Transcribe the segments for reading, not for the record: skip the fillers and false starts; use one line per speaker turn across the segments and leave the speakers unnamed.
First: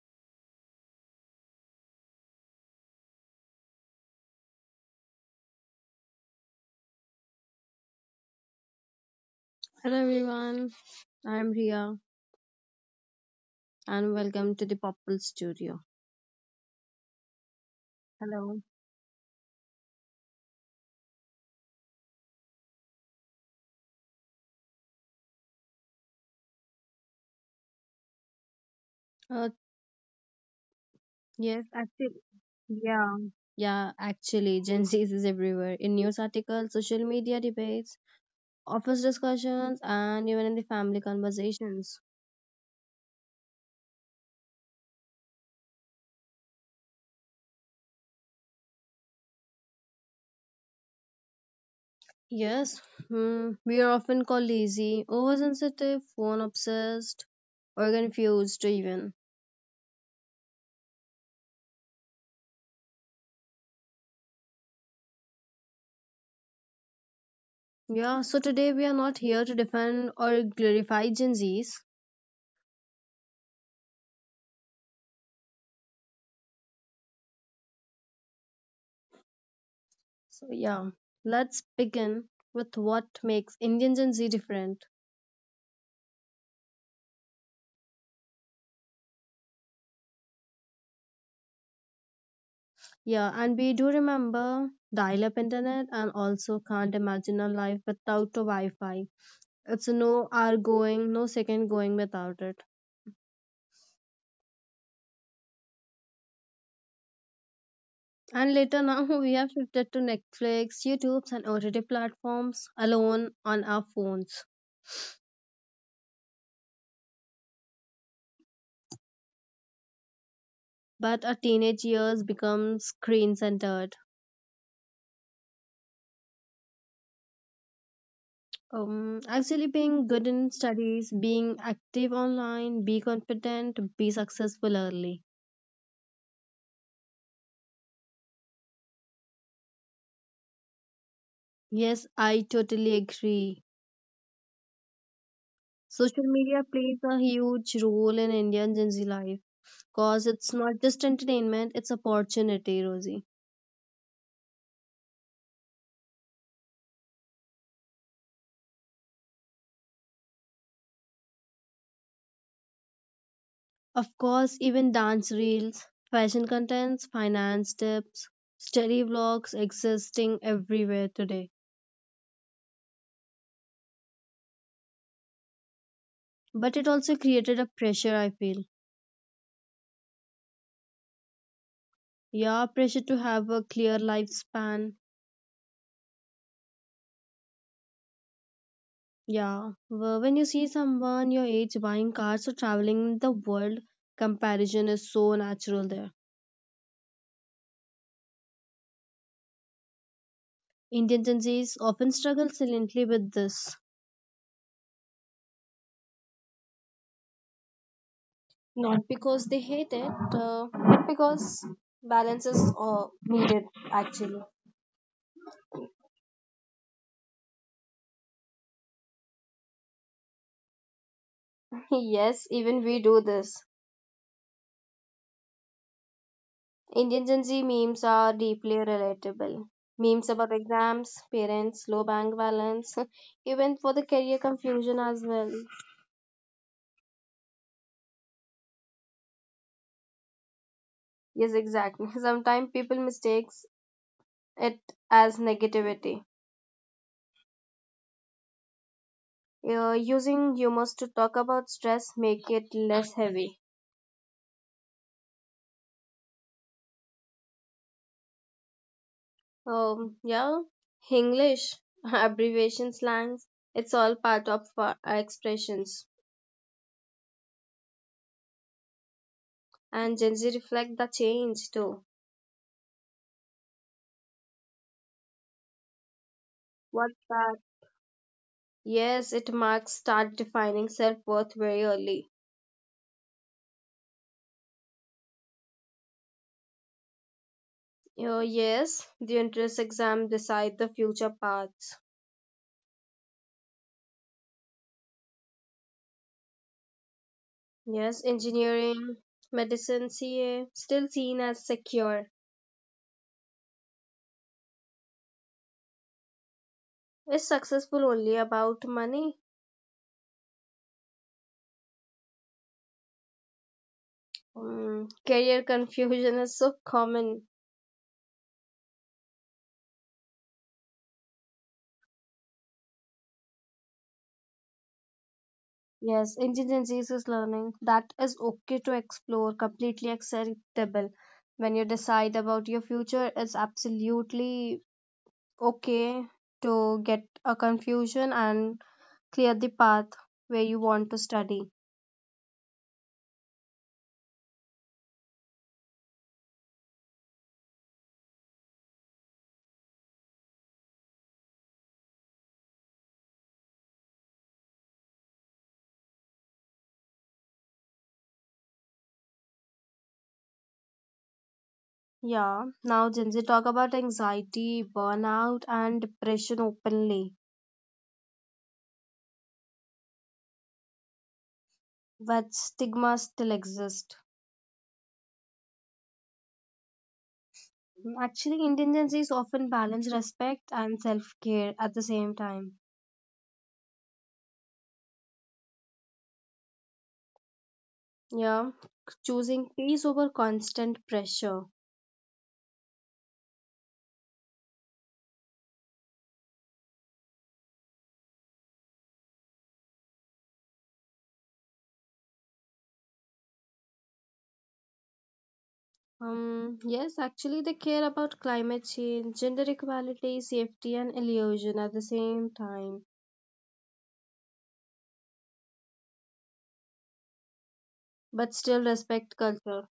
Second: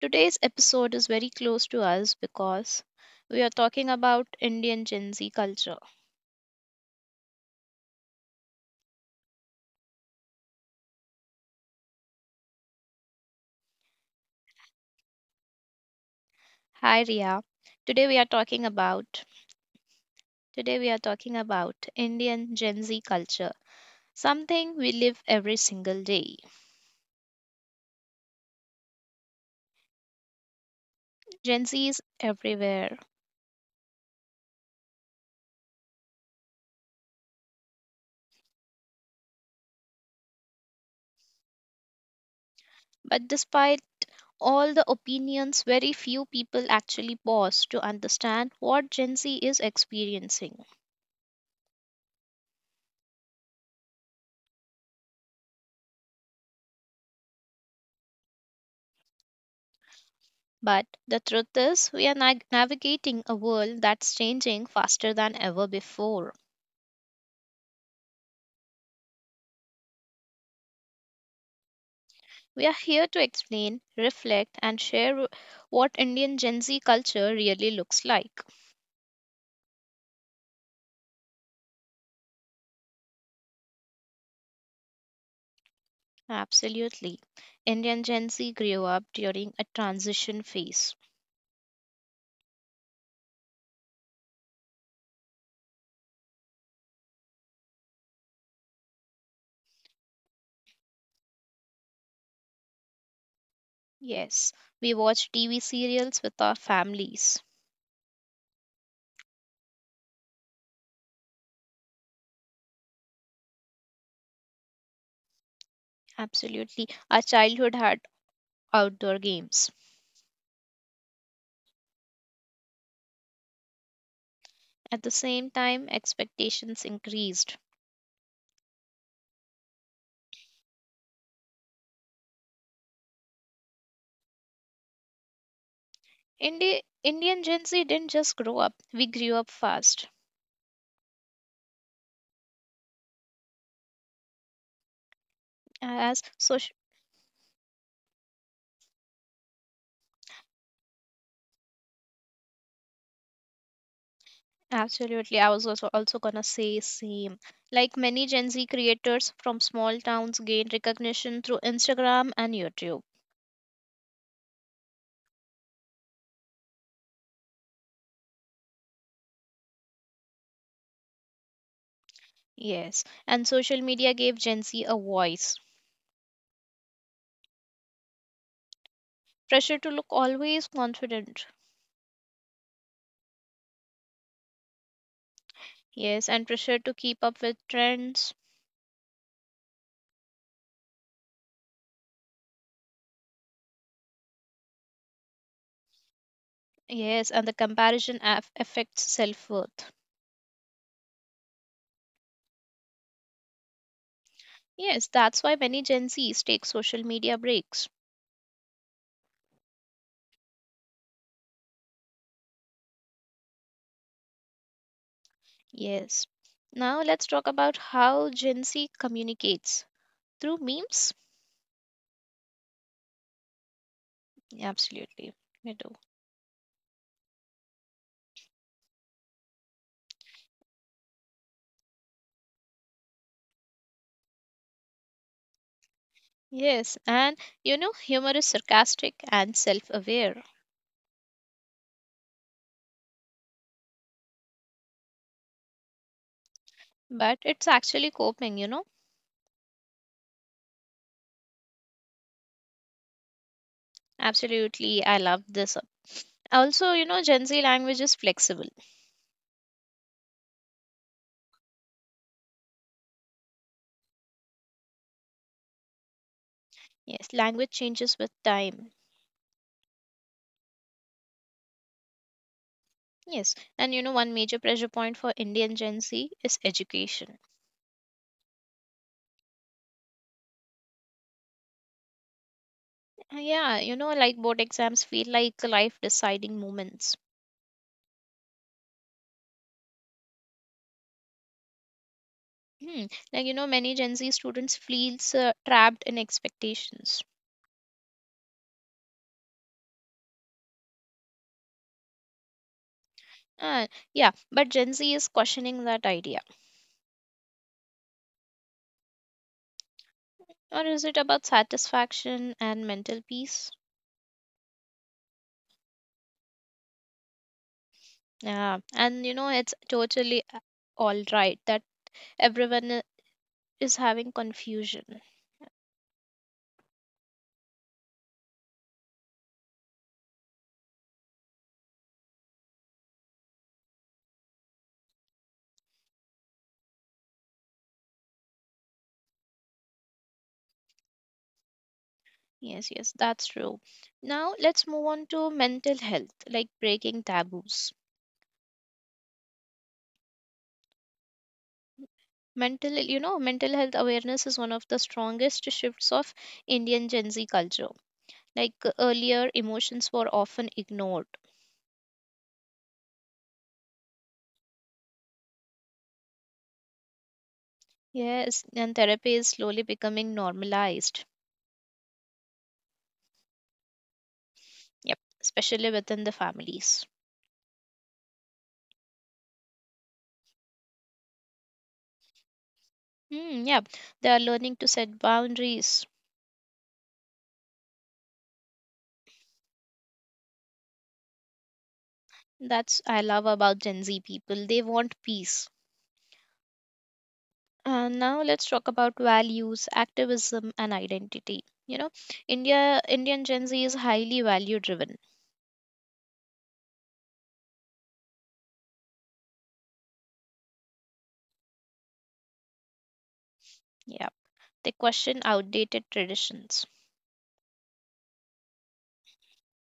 Today's episode is very close to us because we are talking about Indian Gen Z culture.
Hello everyone, I'm Ria and welcome to the Popple Studio.
Hi Ria. Today we are
Hello.
talking about Indian Gen Z culture, something we live every single day.
Uh,
Gen
yes,
Z is
actually,
everywhere,
yeah, yeah, actually, Gen Z is everywhere in news articles, social media debates, office discussions, and even in the family conversations.
but despite all the opinions, very few people actually pause to understand what Gen Z is experiencing.
Yes, we are often called lazy, oversensitive, phone obsessed, or confused even.
But the truth is, we are nag navigating a world that's changing faster than ever before.
Yeah, so today we are not here to defend or glorify Gen Zs.
We are here to explain, reflect, and share what Indian Gen Z culture really looks like.
So, yeah, let's begin with what makes Indian Gen Z different.
Absolutely. Indian Gen Z grew up during a transition phase.
Yeah, and we do remember dial up internet and also can't imagine a life without a Wi Fi. It's no hour going, no second going without it.
Yes, we watched TV serials with our families.
And later now we have shifted to Netflix, YouTube, and OTT platforms alone on our phones.
Absolutely. Our childhood had outdoor games.
But our teenage years become screen centered.
At the same time, expectations increased.
Actually, being good in studies, being active online, be confident, be successful early.
Indian Gen Z didn't just grow up; we grew up fast.
Yes, I totally agree.
As
Social media
social,
plays a huge role in Indian Gen Z life because it's not just entertainment, it's opportunity, Rosie.
absolutely, I was also gonna say same. Like many Gen Z creators from small towns gained recognition through Instagram and YouTube.
Of course, even dance reels, fashion contents, finance tips, study vlogs existing everywhere today.
Yes, and social media gave Gen Z a voice.
But it also created a pressure, I feel.
Pressure to look always confident.
Yeah, pressure to have a clear lifespan.
Yes, and pressure to keep up with trends.
Yeah, when you see someone your age buying cars or traveling the world, comparison is so natural there.
Yes, and the comparison affects self worth.
Indian Gen Zs often struggle silently with this.
Yes, that's why many Gen Zs take social media breaks.
Not because they hate it, but because balance is needed actually.
Yes. Now let's talk about how Gen Z communicates through memes.
Yes, even we do this.
Absolutely, we do.
Indian Gen Z memes are deeply relatable. Memes about exams, parents, low bank balance, even for the career confusion as well.
Yes, and you know, humor is sarcastic and self aware,
Yes, exactly. Sometimes people mistakes it as negativity.
but it's actually coping, you know.
Using humors to talk about stress make it less heavy.
Absolutely, I love this. Also, you know, Gen Z language is flexible.
Yeah, English abbreviation slangs. It's all part of our expressions,
Yes, language changes with time.
and Gen Z reflect the change too.
Yes, and you know, one major pressure point for Indian Gen Z is
What
education.
that? Yes, it marks start defining self worth very early.
Yeah, you know, like board exams feel like life deciding moments.
Oh yes, the entrance exam decide the future paths.
Hmm. Like, you know, many Gen Z students feels trapped in expectations.
Yes, engineering, medicine, CA, still seen as secure.
Uh, yeah, but Gen Z is questioning that idea.
Is successful only about money?
Or is it about satisfaction and mental peace?
Career confusion is so common.
Yeah, and you know, it's totally all right that everyone is having confusion.
Yes, intelligence is learning. That is okay to explore, completely acceptable. When you decide about your future, it's absolutely okay to get a confusion and clear the path where you want to study.
Yes, yes, that's true. Now let's move on to mental health, like breaking taboos. Mental health awareness is one of the strongest shifts of Indian Gen Z culture. Like earlier, emotions were often ignored.
Yeah, now Gen Z talk about anxiety, burnout, and depression openly,
Yes, and therapy is slowly becoming normalized.
but stigma still exists.
Yep, especially within the families.
Actually, Indian is often balance respect and self care at the same time.
Hmm, yeah, they are learning to set boundaries.
Yeah, choosing peace over constant pressure.
That's I love about Gen Z people. They want peace. And now let's talk about values, activism, and identity. You know, Indian Gen Z is highly value driven.
Yes, actually, they care about climate change, gender equality, safety, and illusion at the same time,
Yeah, they question outdated traditions.
but still respect culture.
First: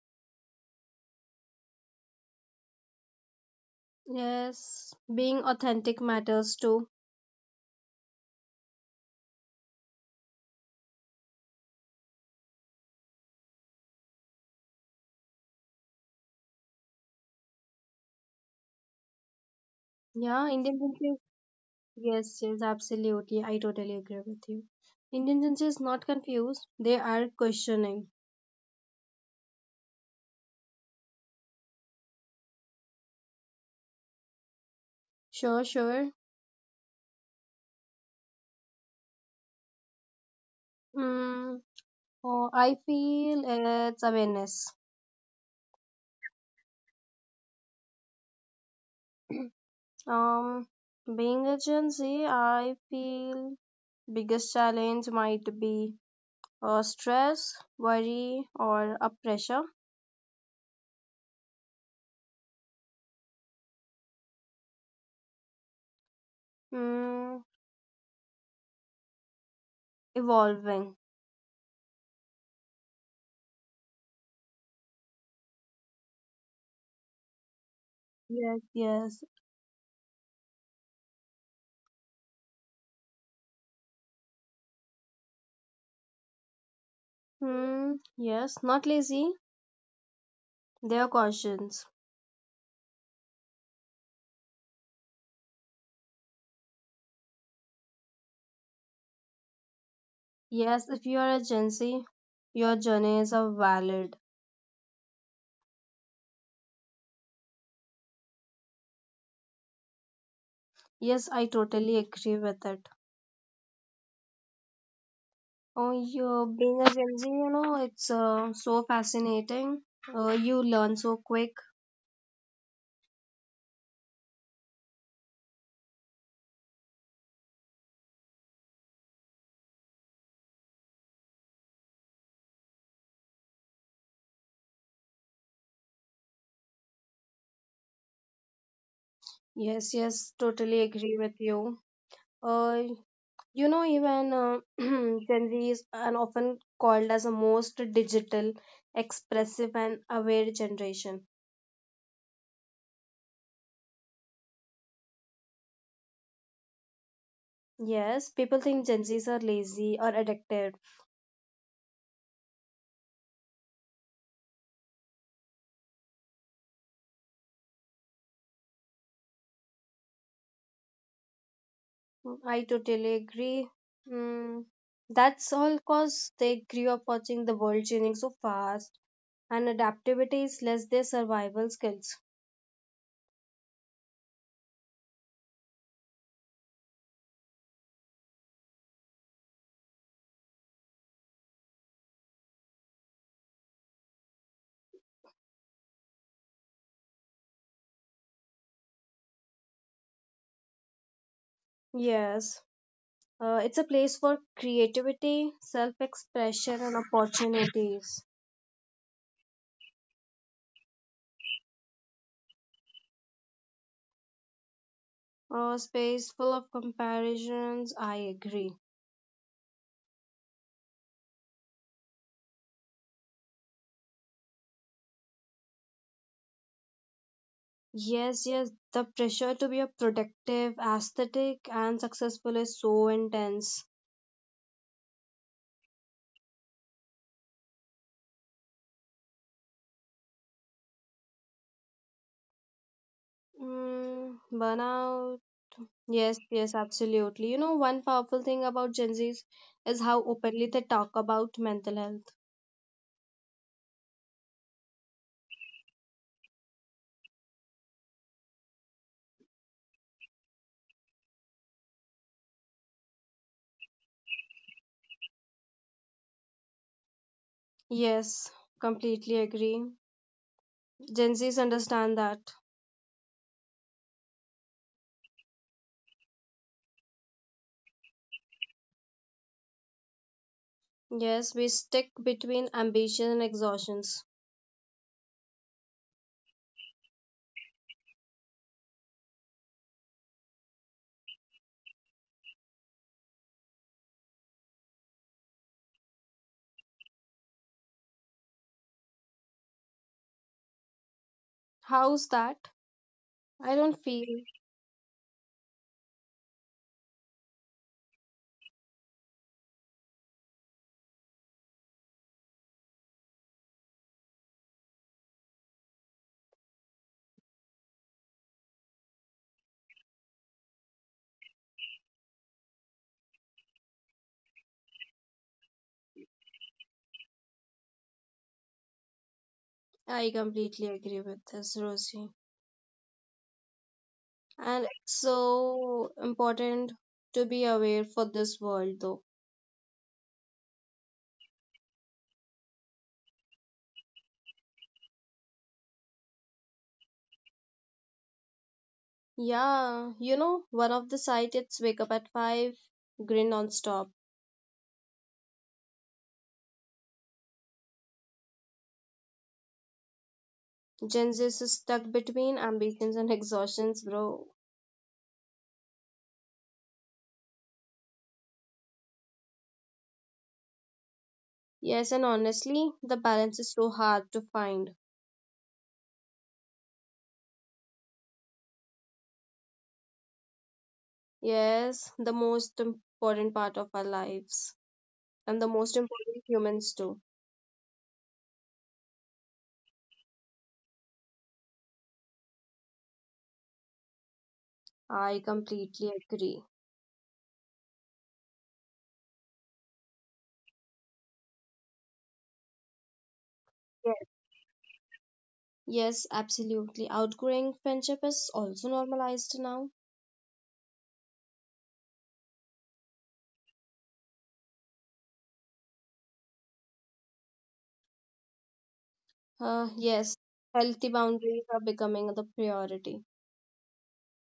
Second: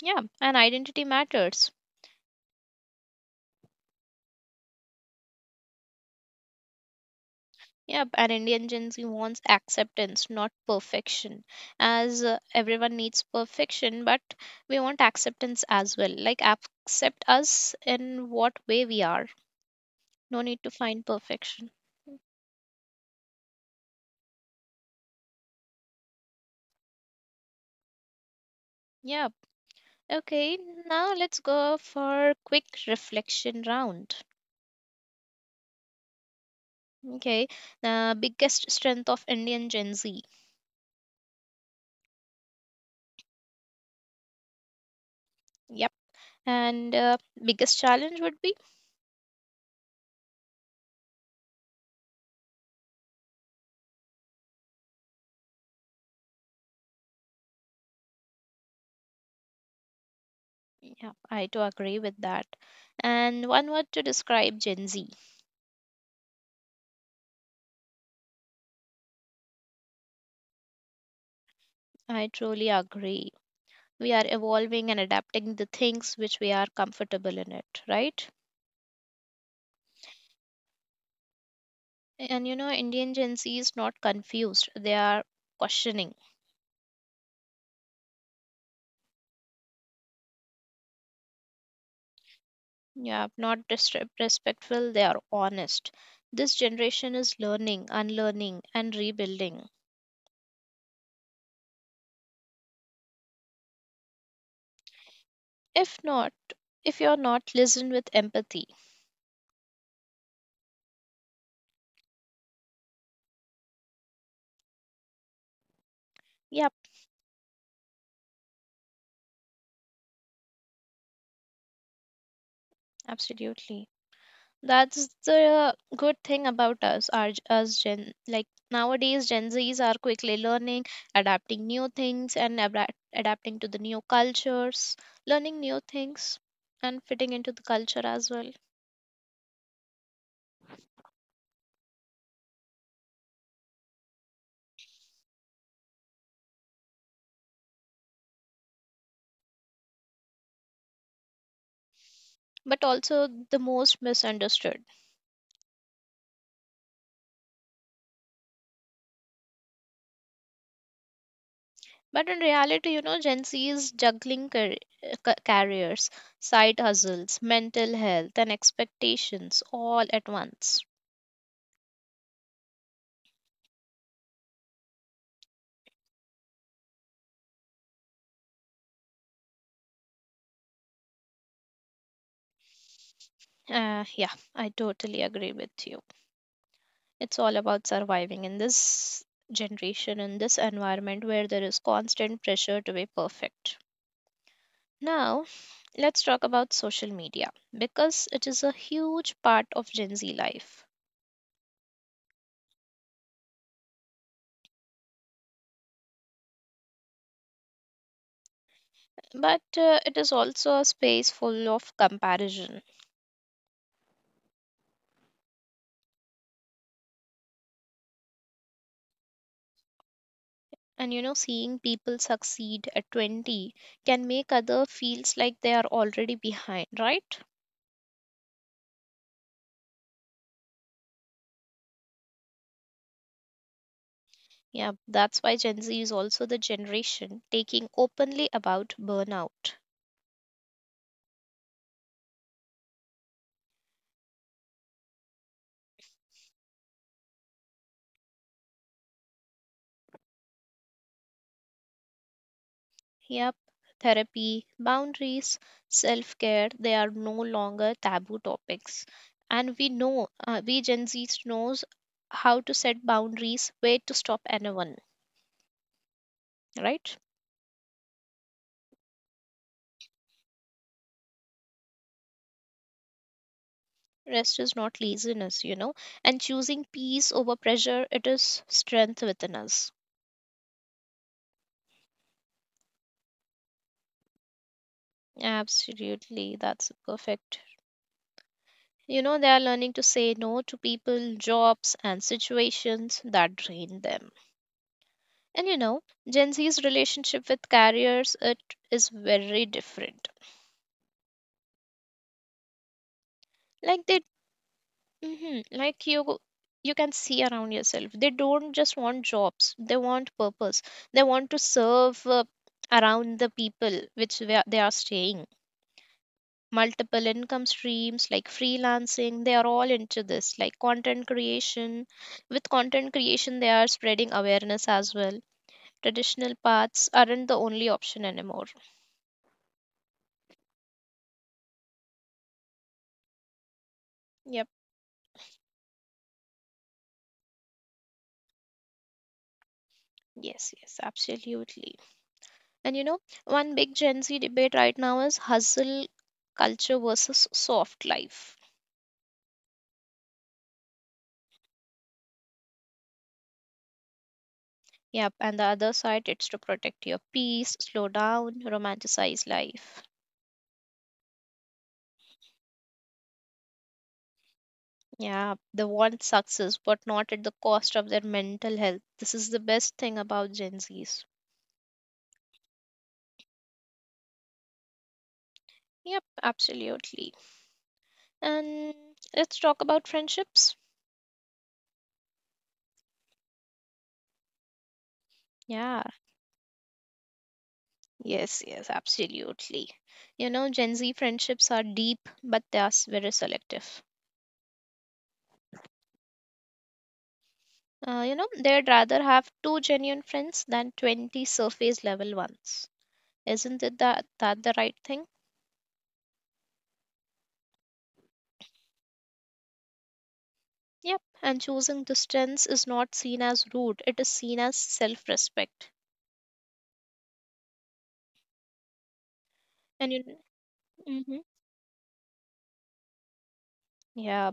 Yeah, and identity matters.
Yes, being authentic matters too.
Yep, and Indian Gen Z wants acceptance, not perfection. As everyone needs perfection, but we want acceptance as well. Like, accept us in what way we are. No
Yeah,
need to
Indian
find
is.
perfection.
Yes, yes, absolutely. I totally agree with you. Indian is not confused, they are questioning.
Yep. Okay, now let's go for quick reflection round.
Sure, sure.
Okay, biggest strength of Indian Gen Z.
Mm, oh, I feel it's awareness.
Yep. And biggest challenge would be?
Um, Being a Gen Z, I feel biggest challenge might be stress, worry, or a pressure.
Yep, I do agree with that. And one word to describe Gen Z.
Mm, Evolving.
I truly agree. We are evolving and adapting the things which we are comfortable in it, right?
Yes, yes.
And you know, Indian Gen Z is not confused. They are questioning.
Mm, yes, not lazy. They are conscious.
Yeah, not disrespectful. They are honest. This generation is learning, unlearning, and rebuilding.
Yes, if you are a Gen Z, your journey is a valid.
If not, if you're not listened with empathy.
Yes, I totally agree with it. Oh, you
Yep,
being a Gen Z, it's so fascinating. You learn so quick.
absolutely. That's the good thing about us Gen. Like nowadays, Gen Zs are quickly learning, adapting new things, and adapting to the new cultures, learning new things, and fitting into the culture as well.
Yes, yes, totally agree with you. Uh, Even Gen Z is an often called as a most digital, expressive, and aware generation.
But also the most misunderstood.
Yes, people think Gen Zs are lazy or addicted.
But in reality, you know, Gen Z is juggling careers, side hustles, mental health, and expectations all at once.
I totally agree. Mm, that's all because they grew up watching the world changing so fast and adaptability is less their survival skills.
Yeah, I totally agree with you. It's all about surviving in this generation, in this environment where there is constant pressure to be perfect. Now, let's talk about social media because it is a huge part of Gen Z life.
Yes, it's a place for creativity, self expression, and opportunities.
But it is also a space full of comparison.
A space full of comparisons, I agree.
And you know, seeing people succeed at 20 can make other feels like they are already behind, right?
Yes, yes, the pressure to be a productive, aesthetic, and successful is so intense.
Yeah, that's why Gen Z is also the generation taking openly about burnout.
Burnout. Yes, yes, absolutely. One powerful thing about Gen Zs is how openly they talk about mental health.
Yep, therapy, boundaries, self care, they are no longer taboo topics. And we know, we Gen Z knows how to set boundaries, where to stop anyone, right?
Yes, completely agree. Gen Zs understand that.
Rest is not laziness, you know, and choosing peace over pressure, it is strength within us.
Yes, we stick between ambition and exhaustions.
Absolutely, that's perfect. You know, they are learning to say no to people, jobs, and situations that drain them. And you know, Gen Z's relationship with carriers it is very different.
How's that? I don't
Like they,
feel.
mhm, like you can see around yourself. They don't just want jobs; they want purpose. They want to serve around the people which they are staying. Multiple income streams like freelancing, they are all into this. Like content creation, with content creation, they are spreading awareness as well. Traditional paths aren't the only option anymore.
I completely agree with this, Rosie.
Yeah.
And it's so important to be aware for this world though.
Yes, yes, absolutely. And you know, one big Gen Z debate right now is hustle culture versus soft life.
Yeah, one of the site it's wake up at five, grin non stop.
Yep, and the other side, it's to protect your peace, slow down, romanticize life.
Gen Z is stuck between ambitions and exhaustions, bro.
Yeah, they want success, but not at the cost of their mental health. This is the best thing about Gen Zs.
Yes, and honestly, the balance is so hard to find.
Yep, absolutely. And let's talk about friendships.
Yes, the most important part of our lives and the most
Yeah,
important humans do.
yes, yes, absolutely. You know, Gen Z friendships are deep, but they are very selective.
I completely agree.
You know, they'd rather have two genuine friends than 20 surface level ones. Isn't it
Yes.
that the right thing?
Yes, absolutely. Outgrowing friendship is also normalized now.
Yep, and choosing distance is not seen as rude, it is seen as self respect. And you,
Yes, healthy
mm-hmm,
boundaries are becoming the priority.
yeah,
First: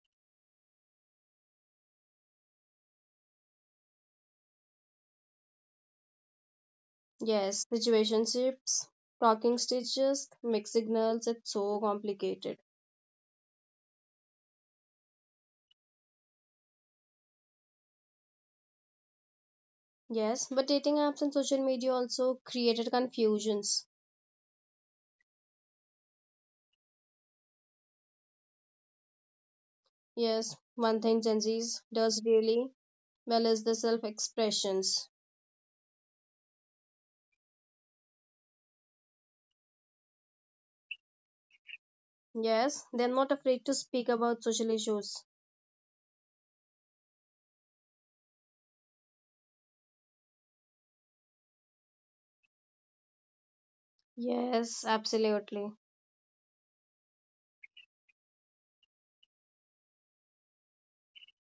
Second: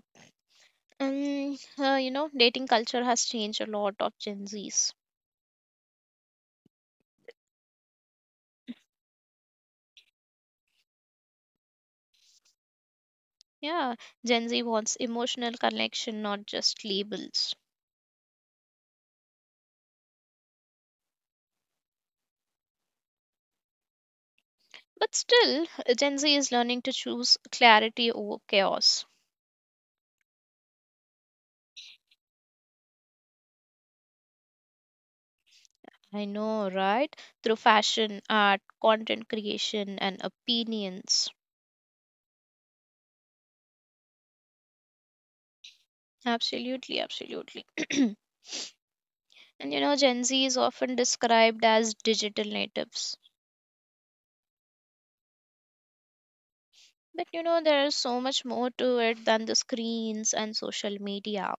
and you know, dating culture has changed a lot of Gen Zs.
Yes, situationships, talking stages, mixed signals, it's so complicated.
Yeah, Gen Z wants emotional connection, not just labels.
Yes, but dating apps and social media also created confusions.
But still, Gen Z is learning to choose clarity over chaos.
Yes, one thing Gen Zs does really well as the self expressions.
I know, right? Through fashion, art, content creation, and opinions.
Yes, they're not afraid to speak about social issues.
Absolutely, absolutely. And you know, Gen Z is often described as digital natives.
Yes, absolutely.
But you know, there is so much more to it than the screens and social media.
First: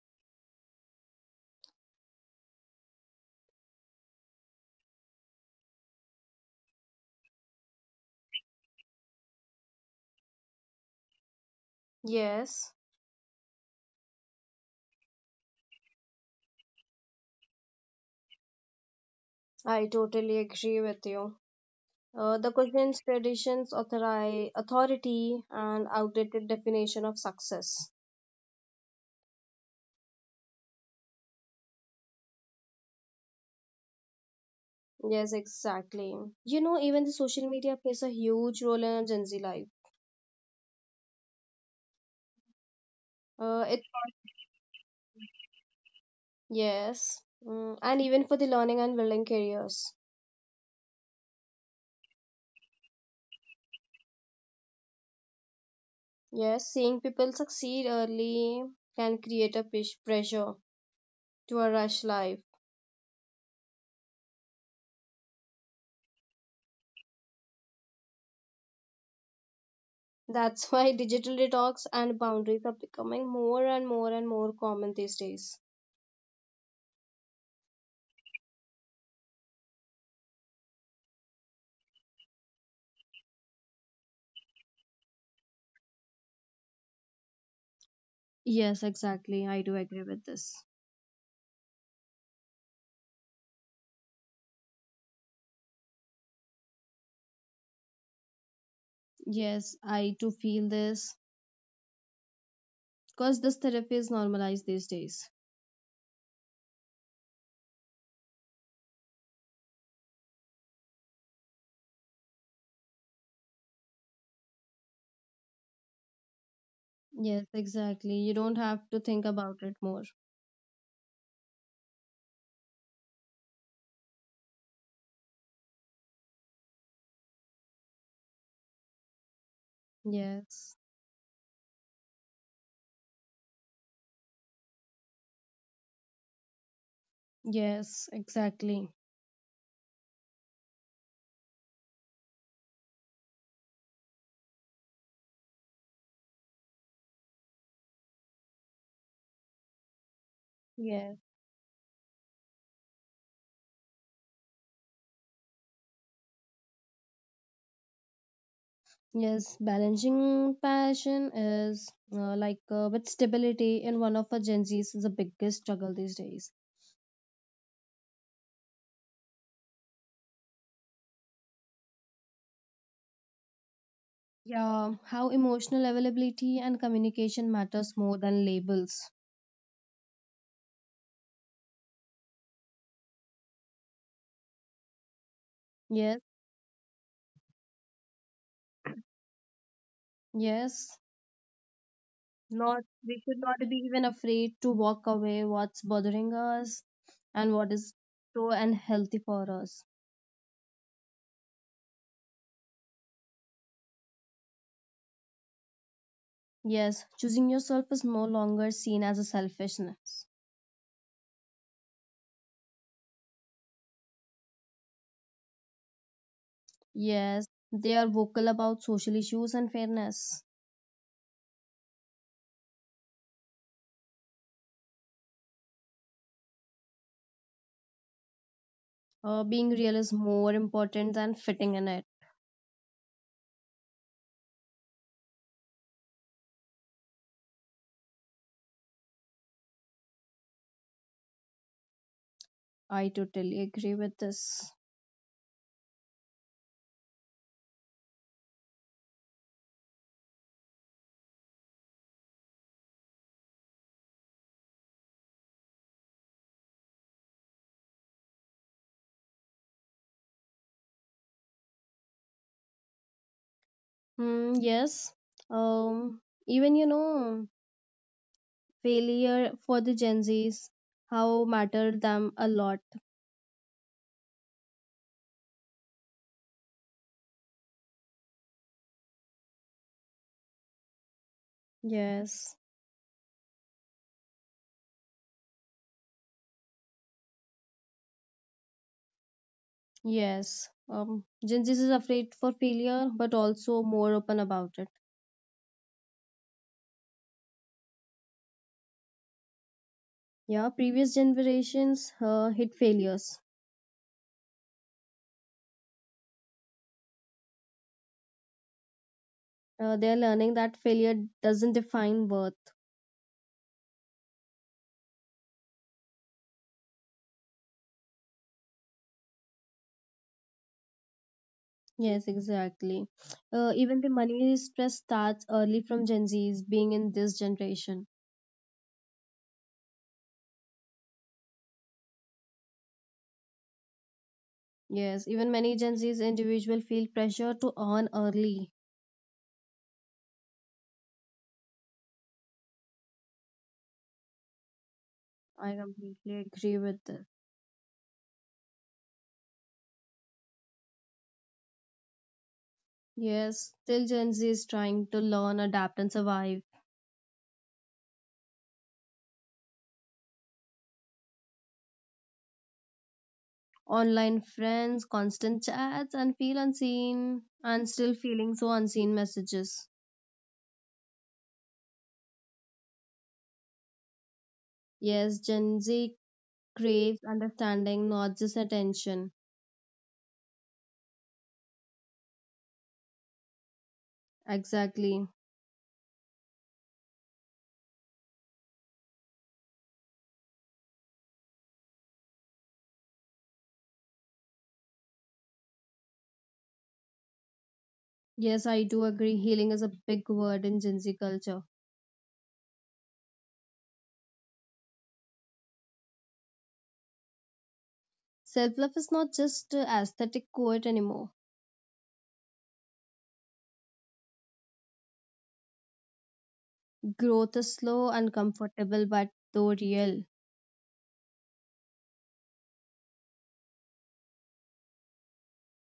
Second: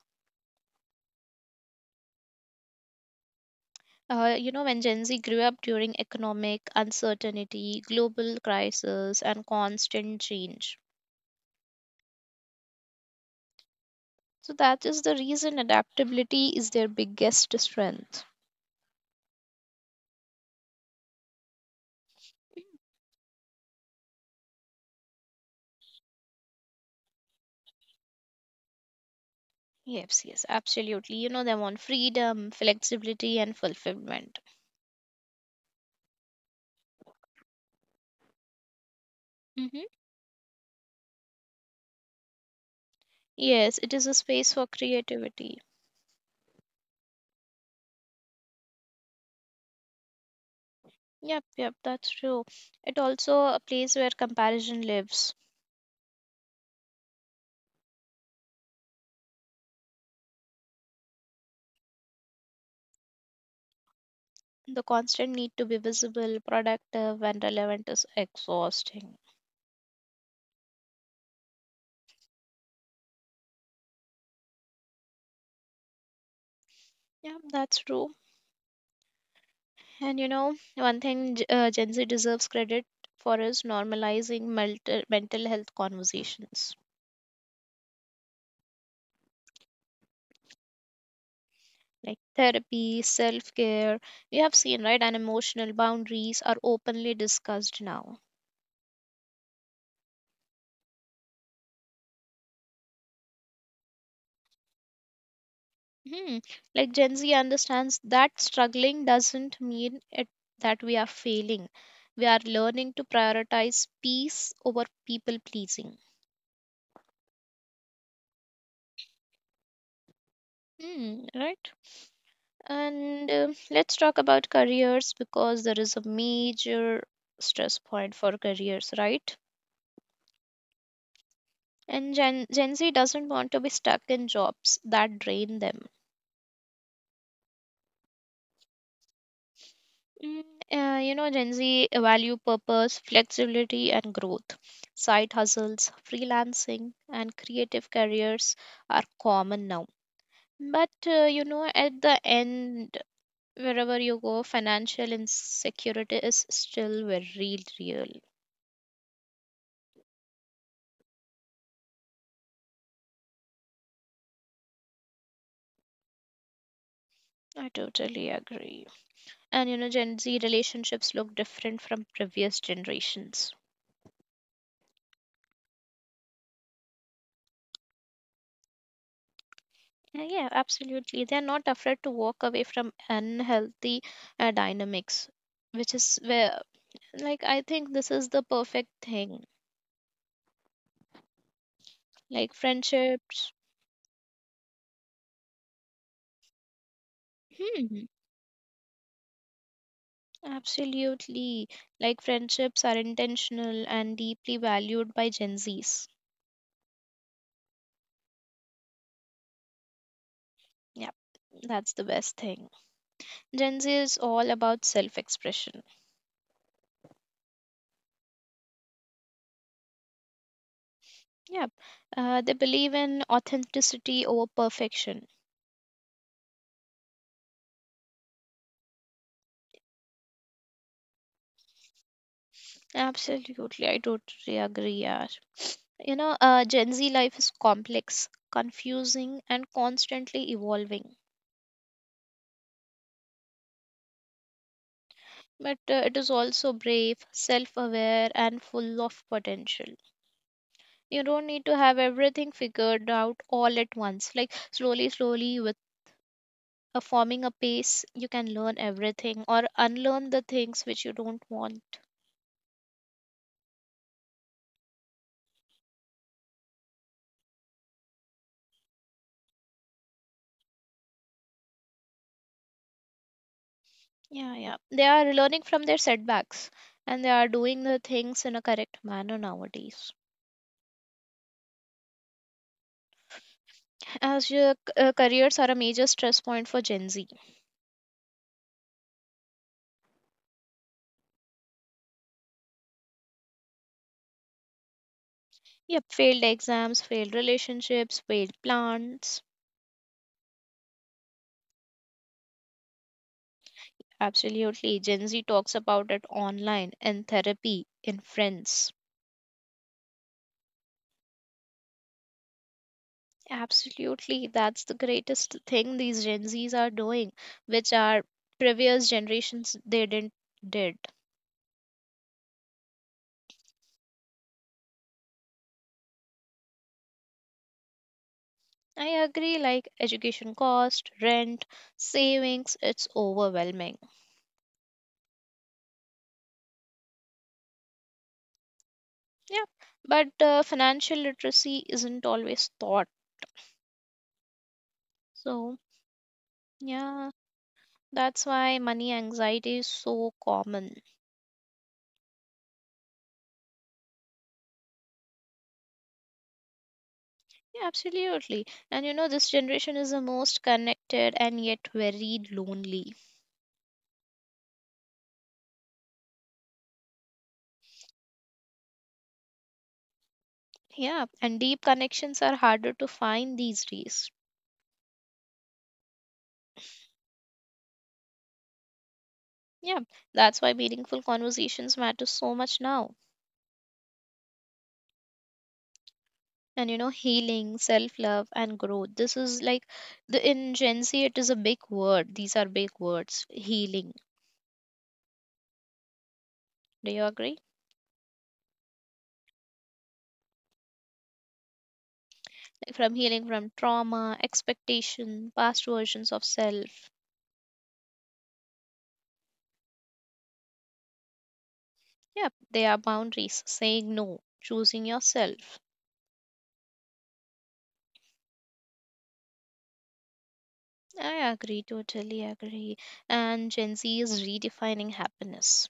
You know, when Gen Z grew up during economic uncertainty, global crisis, and constant change.
Yes,
So that is the reason adaptability is their biggest strength.
I totally agree with you. The questions, traditions, authority, and outdated definition of success.
Yes, yes, absolutely. You know, they want freedom, flexibility, and fulfillment.
Yes, exactly. Even the social media plays a huge role in our Gen Z
Mm-hmm.
life.
Yes, it
It
is a space for creativity.
yes, and even for the learning and building careers.
Yep, yep, that's true. It also a place where comparison lives.
Yes, seeing people succeed early can create a pressure to a rush life.
The constant need to be visible, productive, and relevant is exhausting.
That's why digital detox and boundaries are becoming more and more and more common these days.
Yeah, that's true. And you know, one thing Gen Z deserves credit for is normalizing mental health conversations.
Yes, exactly. I do agree with this.
Like therapy, self care, we have seen, right? And emotional boundaries are openly discussed now.
Yes, I too feel this because this therapy is normalized these days.
Hmm. Like Gen Z understands that struggling doesn't mean that we are failing. We are learning to prioritize peace over people pleasing.
Yes, exactly. You don't have to think about it more.
Hmm, right. And let's talk about careers because there is a major stress point for careers, right?
Yes,
And Gen Z doesn't want to be stuck in jobs that drain them.
yes, exactly.
Mm, you know, Gen Z value purpose, flexibility, and growth. Side hustles, freelancing, and creative careers are common now. But,
Yes,
you know, at the end, wherever you go, financial insecurity is still very real.
yes. Balancing passion is like with stability in one of our Gen Z's is the biggest struggle these days.
I totally agree. And, you know, Gen Z relationships look different from previous generations.
Yeah, how emotional availability and communication matters more than labels.
Yeah, yeah, absolutely. They're not afraid to walk away from unhealthy dynamics which
Yes,
is where like I think this is the perfect thing.
yes.
Like
Not we should
friendships,
not be even afraid to walk away what's bothering us and what is
hmm,
so unhealthy for us.
absolutely. Like friendships are intentional and deeply valued by Gen Zs.
Yes, choosing yourself is no longer seen as a selfishness.
Yep, that's the best thing. Gen Z is all about self-expression.
Yes, they are vocal about social issues and fairness.
Yep, they believe in authenticity over perfection.
Being real is more important than fitting in it.
Absolutely, I totally agree, yeah. You know, Gen Z life is complex, confusing, and constantly evolving,
I totally agree with this.
but it is also brave, self aware, and full of potential. You don't need to have everything figured out all at once. Like, slowly, slowly, with a forming a pace, you can learn everything or unlearn the things which you don't want.
Mm, yes. Um, Even failure for the Gen Zs, how matter them a lot.
Yeah, yeah. They are learning from their setbacks and they are doing the things in a correct manner nowadays.
Yes.
As your careers are a major stress point for Gen Z.
Yes. Gen Z is afraid for failure, but also more open about it.
Yep, failed exams, failed relationships, failed plans.
Yeah, previous generations hit failures.
Absolutely. Gen Z talks about it online, in therapy, in friends.
They're learning that failure doesn't define worth.
Absolutely. That's the greatest thing these Gen Zs are doing, which our previous generations they didn't did.
Yes, exactly. Even the money stress starts early from Gen Zs being in this generation.
I agree, like education cost, rent, savings, it's overwhelming.
Yes, even many Gen Z's individual feel pressure to earn early.
Yeah. But financial literacy isn't always taught.
I
So,
completely agree with this.
yeah, that's why money anxiety is so common.
Yes, still Gen Z is trying to learn, adapt, and survive.
Yeah, absolutely. And you know, this generation is the most connected and yet very lonely.
Online friends, constant chats, and feel unseen, and still feeling so unseen messages.
Yeah, and deep connections are harder to find these days.
Yes, Gen Z craves understanding, not just attention.
Yeah, that's why meaningful conversations matter so much now.
Exactly.
And you know, healing, self love, and growth. This is like the in Gen Z, it is a big word. These are big words. Healing. Do you agree?
Yes, I do agree. Healing is a big word in Gen Z culture.
Like, from healing from trauma, expectation, past versions of self.
Self love is not just a aesthetic quote anymore.
Yeah, they are boundaries, saying no, choosing yourself.
Growth is slow, uncomfortable, but though real.
I agree, totally agree. And Gen Z is redefining happiness.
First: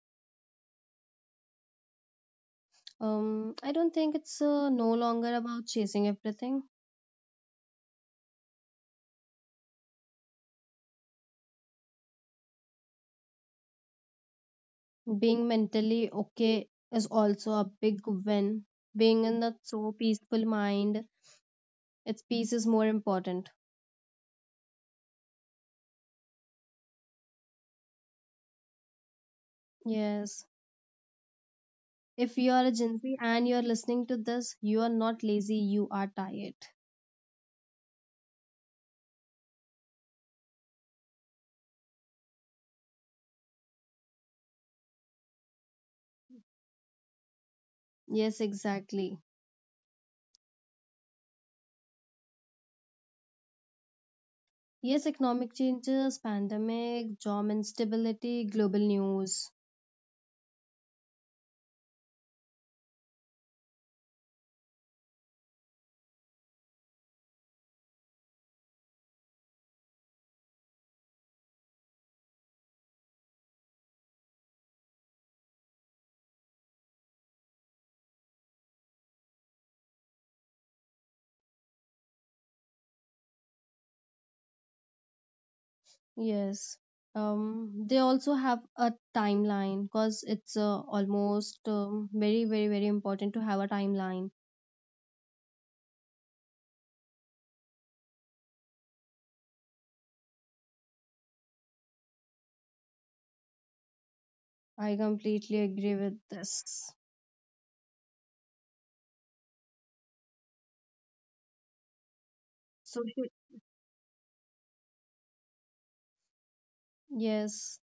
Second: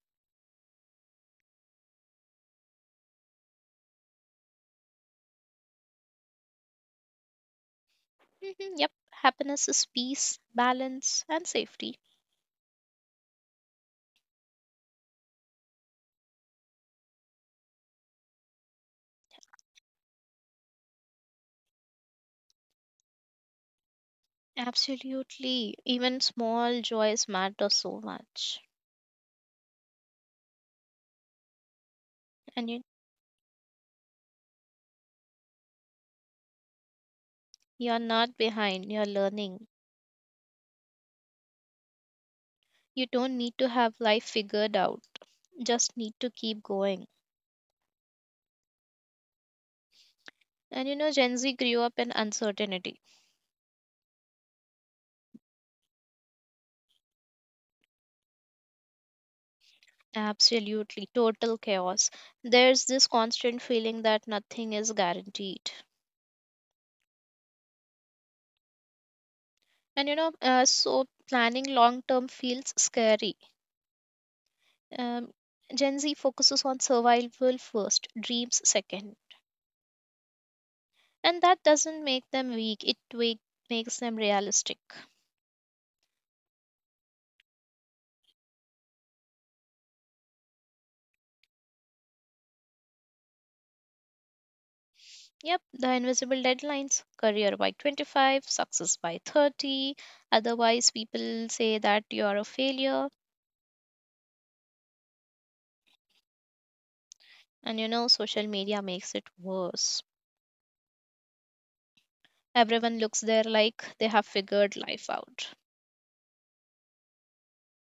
I don't think it's no longer about chasing everything.
Mhm, yep, happiness is peace, balance, and safety.
Being mentally okay is also a big win. Being in that so peaceful mind, its peace is more important.
Absolutely. Even small joys matter so much.
Yes. If you are a
And you,
Gen Z and you are listening to this, you are not lazy, you are tired.
you're not behind, you're learning. You don't need to have life figured out, just need to keep going.
Yes, exactly.
And you know, Gen Z grew up in uncertainty.
Yes, economic changes, pandemic, job instability, global news.
Absolutely, total chaos. There's this constant feeling that nothing is guaranteed. And you know, so planning long term feels scary. Um, Gen Z focuses on survival first, dreams second. And that doesn't make them weak, makes them realistic.
Yes. They also have a timeline because it's almost very, very, very important to have a timeline.
Yep, the invisible deadlines, career by 25, success by 30. Otherwise, people say that you are a failure.
I completely agree with this.
And you know, social media makes it worse. Everyone looks
Social.
there like they have figured life out.
Yes.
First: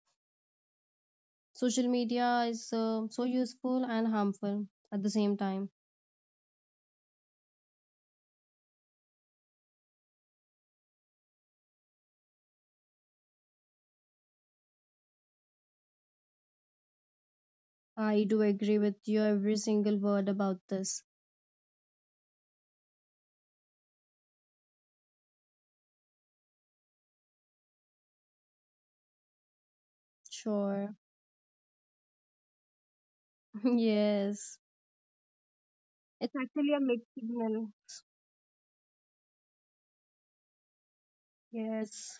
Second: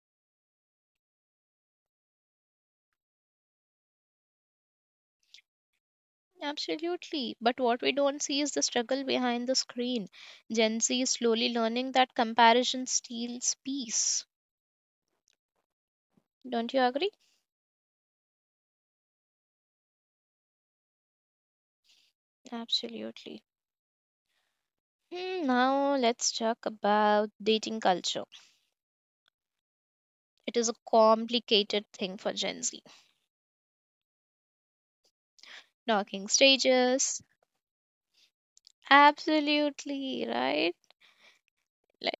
Social media is so useful and harmful at the same time.
Absolutely. But what we don't see is the struggle behind the screen. Gen Z is slowly learning that comparison steals peace. Don't you agree?
I do agree with you every single word about this.
Absolutely. Hmm, now let's talk about dating culture. It is a
Sure.
complicated thing for Gen Z.
Yes.
Talking
It's actually a mixed
stages.
signal.
Absolutely, right? Like
Yes.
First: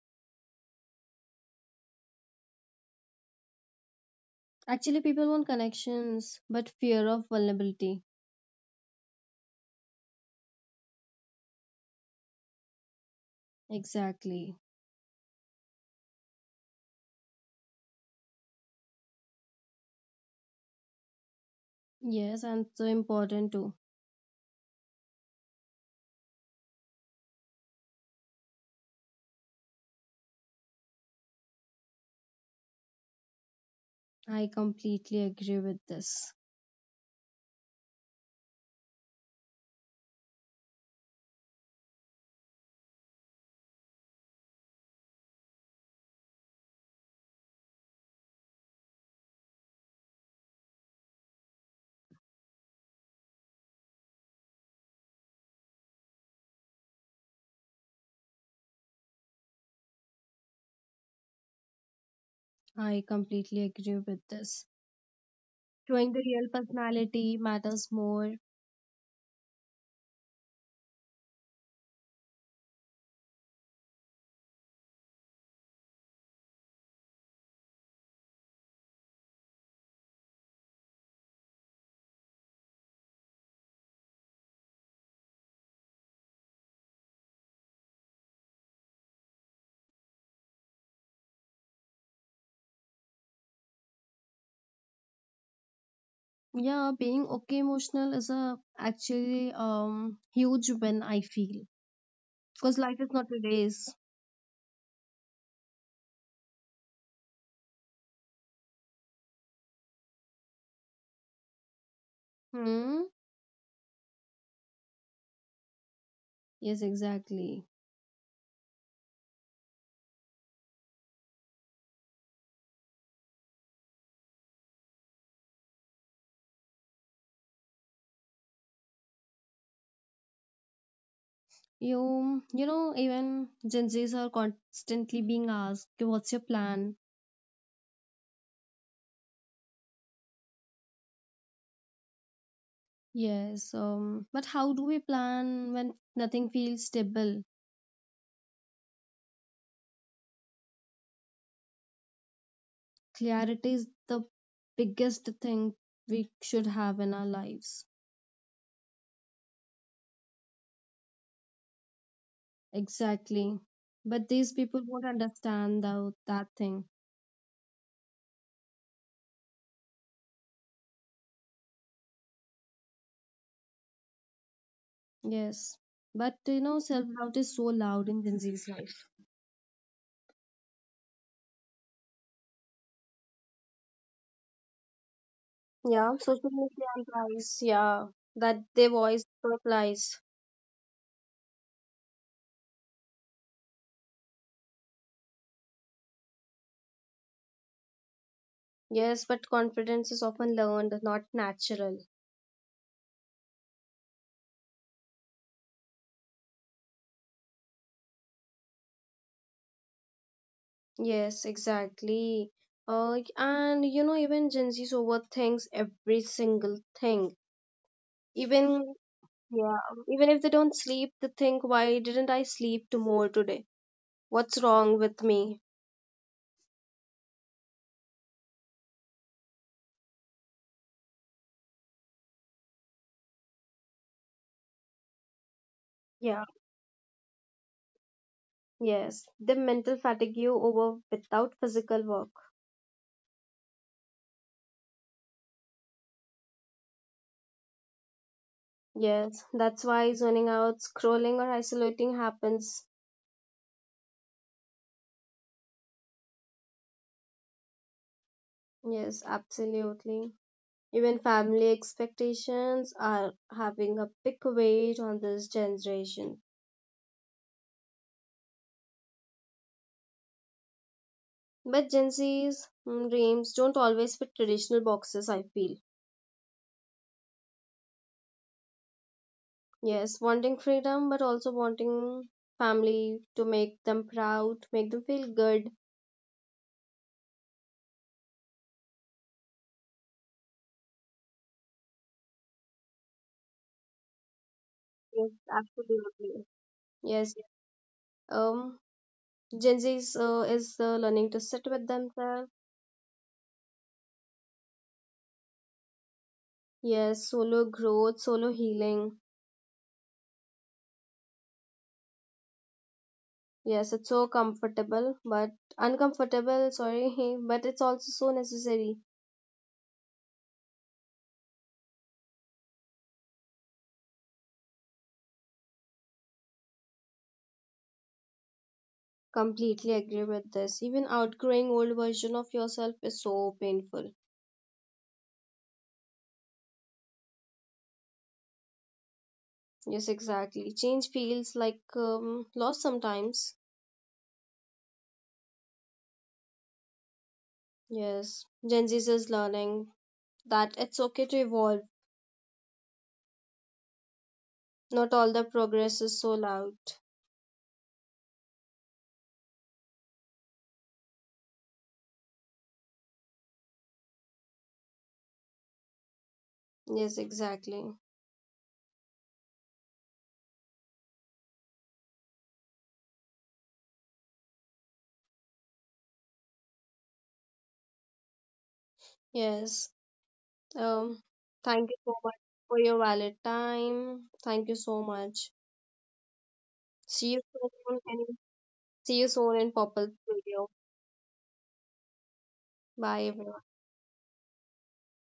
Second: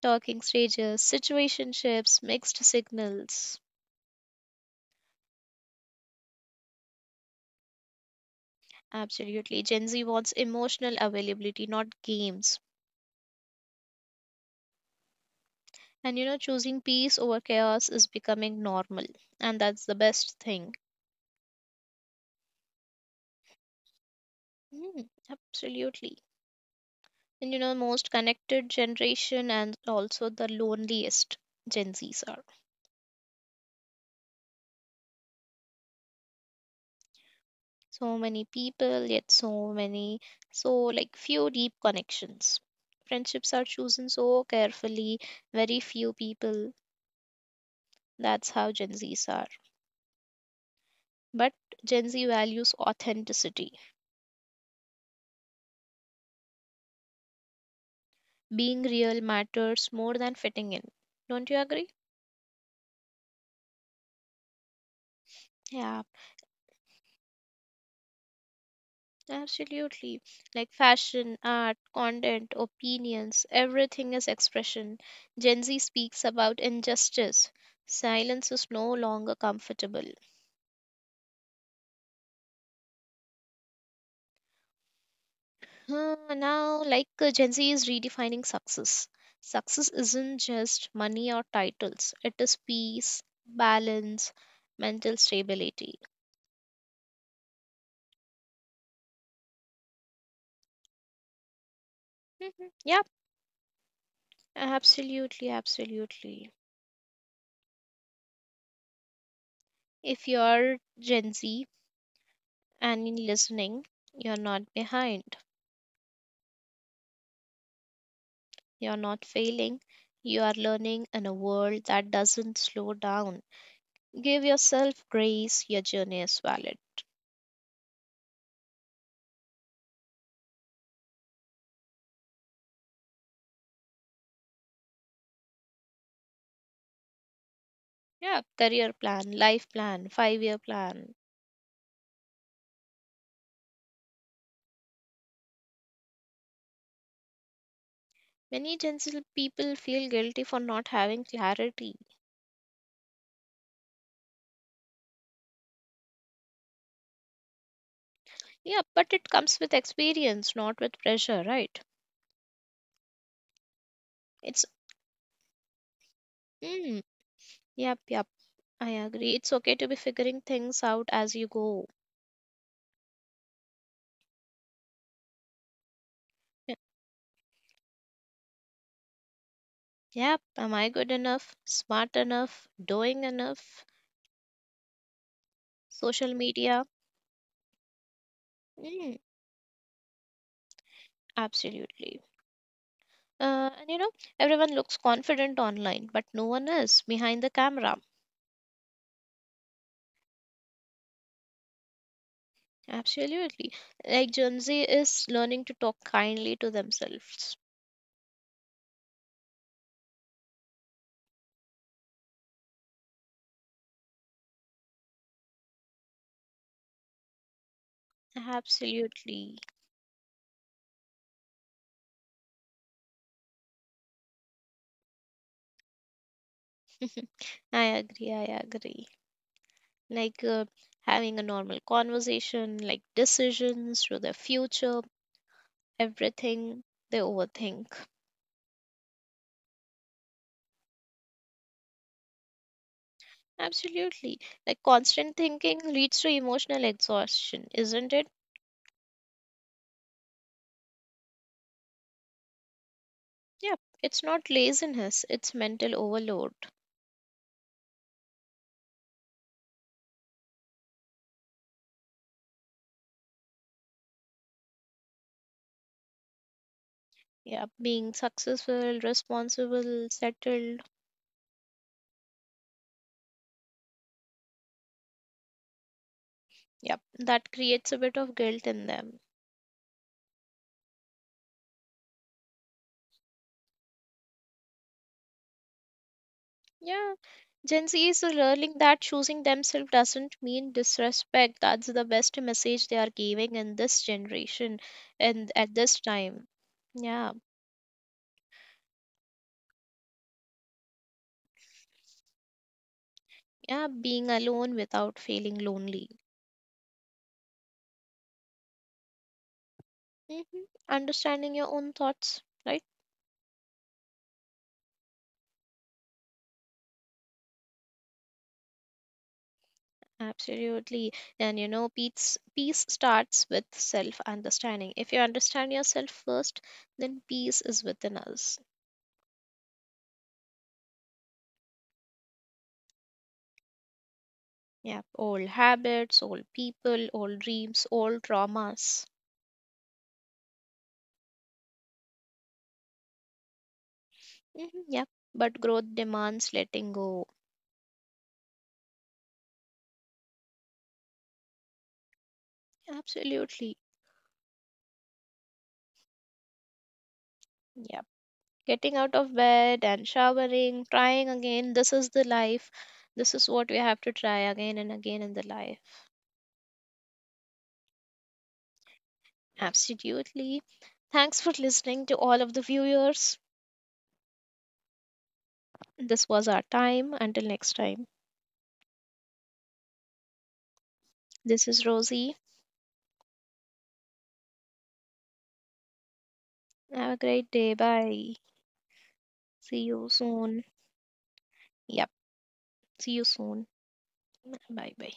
talking stages, situationships, mixed signals.
Actually, people want connections, but fear of vulnerability.
Absolutely. Gen Z wants emotional availability, not games.
Exactly.
And you know, choosing peace over chaos is becoming normal, and that's the best thing.
Yes, and so important too.
Mm, absolutely. And you know, most connected generation and also the loneliest Gen Zs are.
I completely agree with this.
So many people, yet so many, so like few deep connections. Friendships are chosen so carefully, very few people. That's how Gen Zs are. But Gen Z values authenticity. Being real matters more than fitting in. Don't you agree?
I completely agree with this.
Yeah.
Showing the real personality matters more.
Absolutely. Like fashion, art, content, opinions, everything is expression. Gen Z speaks about injustice. Silence is no longer comfortable. Huh, now, Gen Z is redefining success. Success isn't just money or titles, it is peace, balance, mental stability.
Yeah, being okay emotional is a actually huge win I feel.
Mhm.
Because life
Yeah,
is not a race.
absolutely, absolutely. If you're Gen Z
Hmm.
and listening, you're not behind.
Yes, exactly.
You're not failing. You are learning in a world that doesn't slow down. Give yourself grace. Your journey is valid.
You know even Gen Zs are constantly being asked, "Okay, what's your plan?"
Yeah, career plan, life plan, 5 year plan.
Yes. But how do we plan when nothing feels stable?
Many Gen Z people feel guilty for not having clarity.
Clarity is the biggest thing we should have in our lives.
Yeah, but it comes with experience, not with pressure, right?
Exactly. But these
It's,
people won't understand that thing.
mm, yep, yep, I agree. It's okay to be figuring things out as you go.
Yes. But
Yeah.
self doubt is so loud in Gen Z's life.
Yep, am I good enough, smart enough, doing enough,
Yeah,
social
social
media?
media implies, yeah, that their
Mm,
voice replies.
absolutely. And you know, everyone looks confident online, but no one is behind the camera.
Yes, but confidence is often learned, not natural.
Absolutely. Like Gen Z is learning to talk kindly to themselves.
Yes, exactly. And even Gen Z's overthinks every single thing. Even
Absolutely.
Yeah, even if they don't sleep, they think, why didn't I sleep to more today? What's wrong with me?
I agree. I agree. Like uh, having a normal conversation, like decisions to the future,
Yeah,
everything they overthink.
yes. The mental fatigue you over without physical work.
Absolutely. Like constant thinking leads to emotional exhaustion, isn't it?
Yes, that's why zoning out, scrolling, or isolating happens.
Yep, it's not laziness, it's mental overload.
Yes, absolutely. Even family expectations are having a big weight on this generation.
Yep, being successful, responsible, settled.
But Gen Z's dreams don't always fit traditional boxes, I feel.
Yep, that creates a bit of guilt in them.
Yes, wanting freedom, but also wanting family to make them proud, make them feel good.
Yeah, Gen Z is learning that choosing themselves doesn't mean disrespect. That's the best message they are giving in this generation
Yes,
and at this
absolutely.
time. Yeah,
Yes. Um, Gen Zs is learning to sit with themselves.
yeah, being alone without feeling lonely.
Yes, solo growth, solo healing.
Hmm. Understanding your own thoughts, right?
Yes, it's so comfortable, but uncomfortable, sorry, but it's also so necessary.
Absolutely. And you know, peace starts with self-understanding. If you understand yourself first, then peace is within us.
Completely agree with this. Even outgrowing old version of yourself is so painful.
Yeah, old habits, old people, old dreams, old traumas.
Yes, exactly. Change feels like loss sometimes.
Mm-hmm, yep. But growth demands letting go.
Yes, Gen Z is learning that it's okay to evolve.
Absolutely.
Not all the progress is so loud.
Yep. Getting out of bed and showering, trying again. This is the life. This is what we have to try again and again in the life.
Yes, exactly.
Absolutely. Thanks for listening to all of the viewers. This was our time. Until next time,
Yes. Um,
this
Thank
is
you so much
Rosie.
for your valid time. Thank you so much.
Have a
See you
great day.
soon in,
Bye.
see you soon in
See
Purple
you soon.
Video.
Yep. See
Bye
you
everyone.
soon. Bye bye.